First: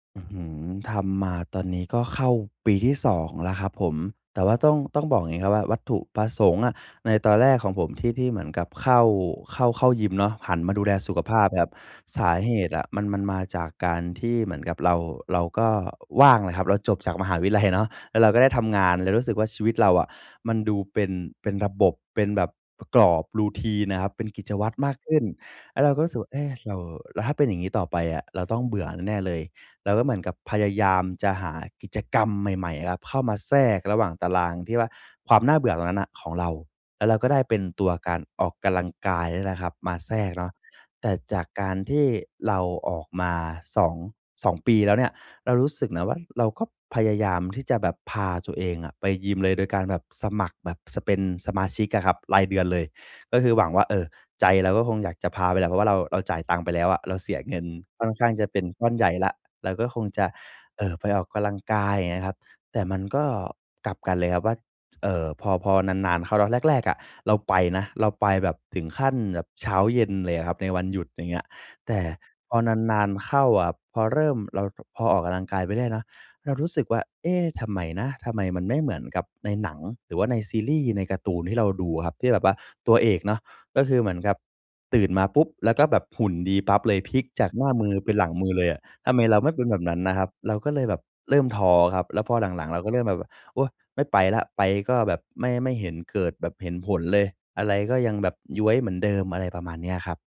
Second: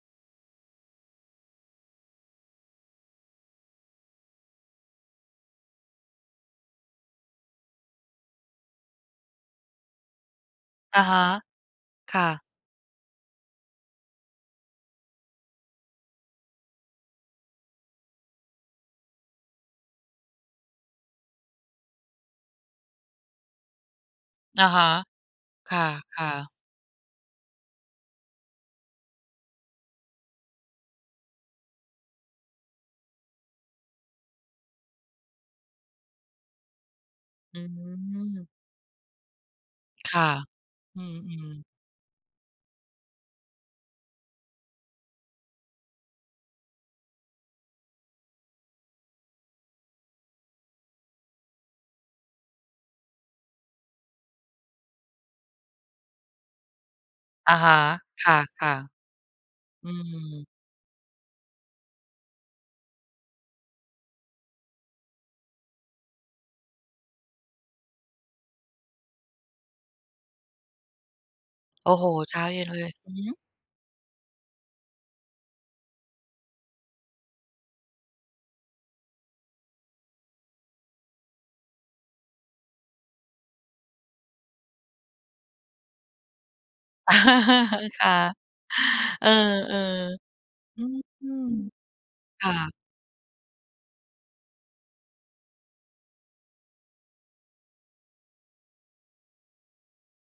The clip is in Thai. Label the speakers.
Speaker 1: อื้อฮือ ทำมาตอนนี้ก็เข้าปีที่ 2 แล้วครับผม แต่ว่าต้อง ต้องบอกอย่างนี้ครับว่า วัตถุประสงค์อะในตอนแรกของผมที่ ที่เหมือนกับเข้า เข้า เข้ายิมเนาะ หันมาดูแล
Speaker 2: อะ
Speaker 1: สุ
Speaker 2: ฮ
Speaker 1: ข
Speaker 2: ะ
Speaker 1: ภาพ แบบ
Speaker 2: ค
Speaker 1: ส
Speaker 2: ่
Speaker 1: า
Speaker 2: ะ
Speaker 1: เหตุอะมัน มันมาจากการที่เหมือนกับเรา เราก็ว่างแหละครับ เราจบจากมหาวิทยาลัยเนาะ แล้วเราก็ได้ทำงาน เลยรู้สึกว่าชีวิตเราอะ มันดูเป็น เป็นระบบ เป็นแบบกรอบ routine น่ะครับ เป็นกิจ
Speaker 2: อ
Speaker 1: ว
Speaker 2: ะ
Speaker 1: ัตร
Speaker 2: ฮะ
Speaker 1: มากขึ้น
Speaker 2: ค
Speaker 1: แล้วเราก็รู้สึกว
Speaker 2: ่
Speaker 1: ่
Speaker 2: ะ
Speaker 1: า เอ๊ะ
Speaker 2: ๆ
Speaker 1: เรา แล้วถ้าเป็นอย่างนี้ต่อไปอะ เราต้องเบื่อแน่ ๆ เลย เราก็เหมือนกับพยายามจะหากิจกรรมใหม่ ๆ ครับ เข้ามาแทรกระหว่างตารางที่ว่า ความน่าเบื่อตรงนั้นน่ะของเรา แล้วเราก็ได้เป
Speaker 2: อ
Speaker 1: ็
Speaker 2: ื
Speaker 1: นตัวการอ
Speaker 2: ม
Speaker 1: อกกำลังกาย เนี่ยแหละครับมา
Speaker 2: ค
Speaker 1: แทร
Speaker 2: ่ะ
Speaker 1: กเนาะ
Speaker 2: อื
Speaker 1: แต่จา
Speaker 2: ม
Speaker 1: ก
Speaker 2: ๆ
Speaker 1: การที่เราออกมาสอง 2 ปีแล้วเนี่ย เรารู้สึกนะว่าเราก็พยายามที่จะแบบพาตัวเองอะไปยิมเลย โดยการแบบสมัครแบบ spend สมาชิกอะครับ รายเดือนเลย ก็คือหวังว่า เอ่อ ใจเราก็คงอยากจะพาไปแหละ เพราะว่าเรา เราจ่ายตังค์ไปแล้วอะ เราเสีย
Speaker 2: อ
Speaker 1: เ
Speaker 2: ะ
Speaker 1: งิน
Speaker 2: ฮะ
Speaker 1: ค่อนข
Speaker 2: ค
Speaker 1: ้างจะเป็น
Speaker 2: ่ะ
Speaker 1: ก้อนใหญ่แล้ว เราก
Speaker 2: ๆ
Speaker 1: ็
Speaker 2: อื
Speaker 1: คงจะ
Speaker 2: ม
Speaker 1: เอ่อ ไปออกกำลังกาย อย่างเงี้ยครับ แต่มันก็กลับกันเลยครับว่า เอ่อ พอ พอนาน ๆ เข้า ตอนแรก ๆ อะ เราไปนะ เราไปแบบถึงขั้นแบบเช้าเย็นเลยอะครับในวันหยุด อย่างเงี้ย
Speaker 2: โอ
Speaker 1: แ
Speaker 2: ้
Speaker 1: ต่
Speaker 2: โฮ! เช้า
Speaker 1: พ
Speaker 2: เ
Speaker 1: อ
Speaker 2: ย็นเลย
Speaker 1: นา
Speaker 2: อ
Speaker 1: น
Speaker 2: ือฮ
Speaker 1: ๆ เ
Speaker 2: ึ
Speaker 1: ข้าอะครับ พอเริ่ม เรา ด พอออกกำลังกายไปได้เนาะ เรารู้สึกว่า "เอ๊ะ ทำไมนะ? ทำไมมันไม่เหมือนกับในหนัง หรือว่าในซีรีส์ ในการ์ตูนที่เราดู" อะครับ ที่แบบว่าตัวเอกเนาะ ก็คือเหมือนกับตื่นมาปุ๊บ แล้วก็แบบหุ่นดีปั๊บเลย พลิกจากหน้ามือ
Speaker 2: ค
Speaker 1: เป
Speaker 2: ่
Speaker 1: ็
Speaker 2: ะ
Speaker 1: นหลังมือเลยอะ ทำไม
Speaker 2: เออ
Speaker 1: เราไม่เป็นแบบนั้นนะครับ เราก็
Speaker 2: ๆ
Speaker 1: เ
Speaker 2: อ
Speaker 1: ลยแบบ
Speaker 2: ื
Speaker 1: เริ่ม
Speaker 2: ม
Speaker 1: ท้อครับ แล้วพอ
Speaker 2: ค
Speaker 1: ห
Speaker 2: ่
Speaker 1: ลัง
Speaker 2: ะ
Speaker 1: ๆ เราก็เริ่มแบบ "โอ๊ย ไม่ไปแล้ว ไปก็แบบไม่ ไม่เห็นเกิดแบบเห็นผลเลย อะไรก็ยังแบบย้วยเหมือนเดิม" อะไรประมาณนี้ครับ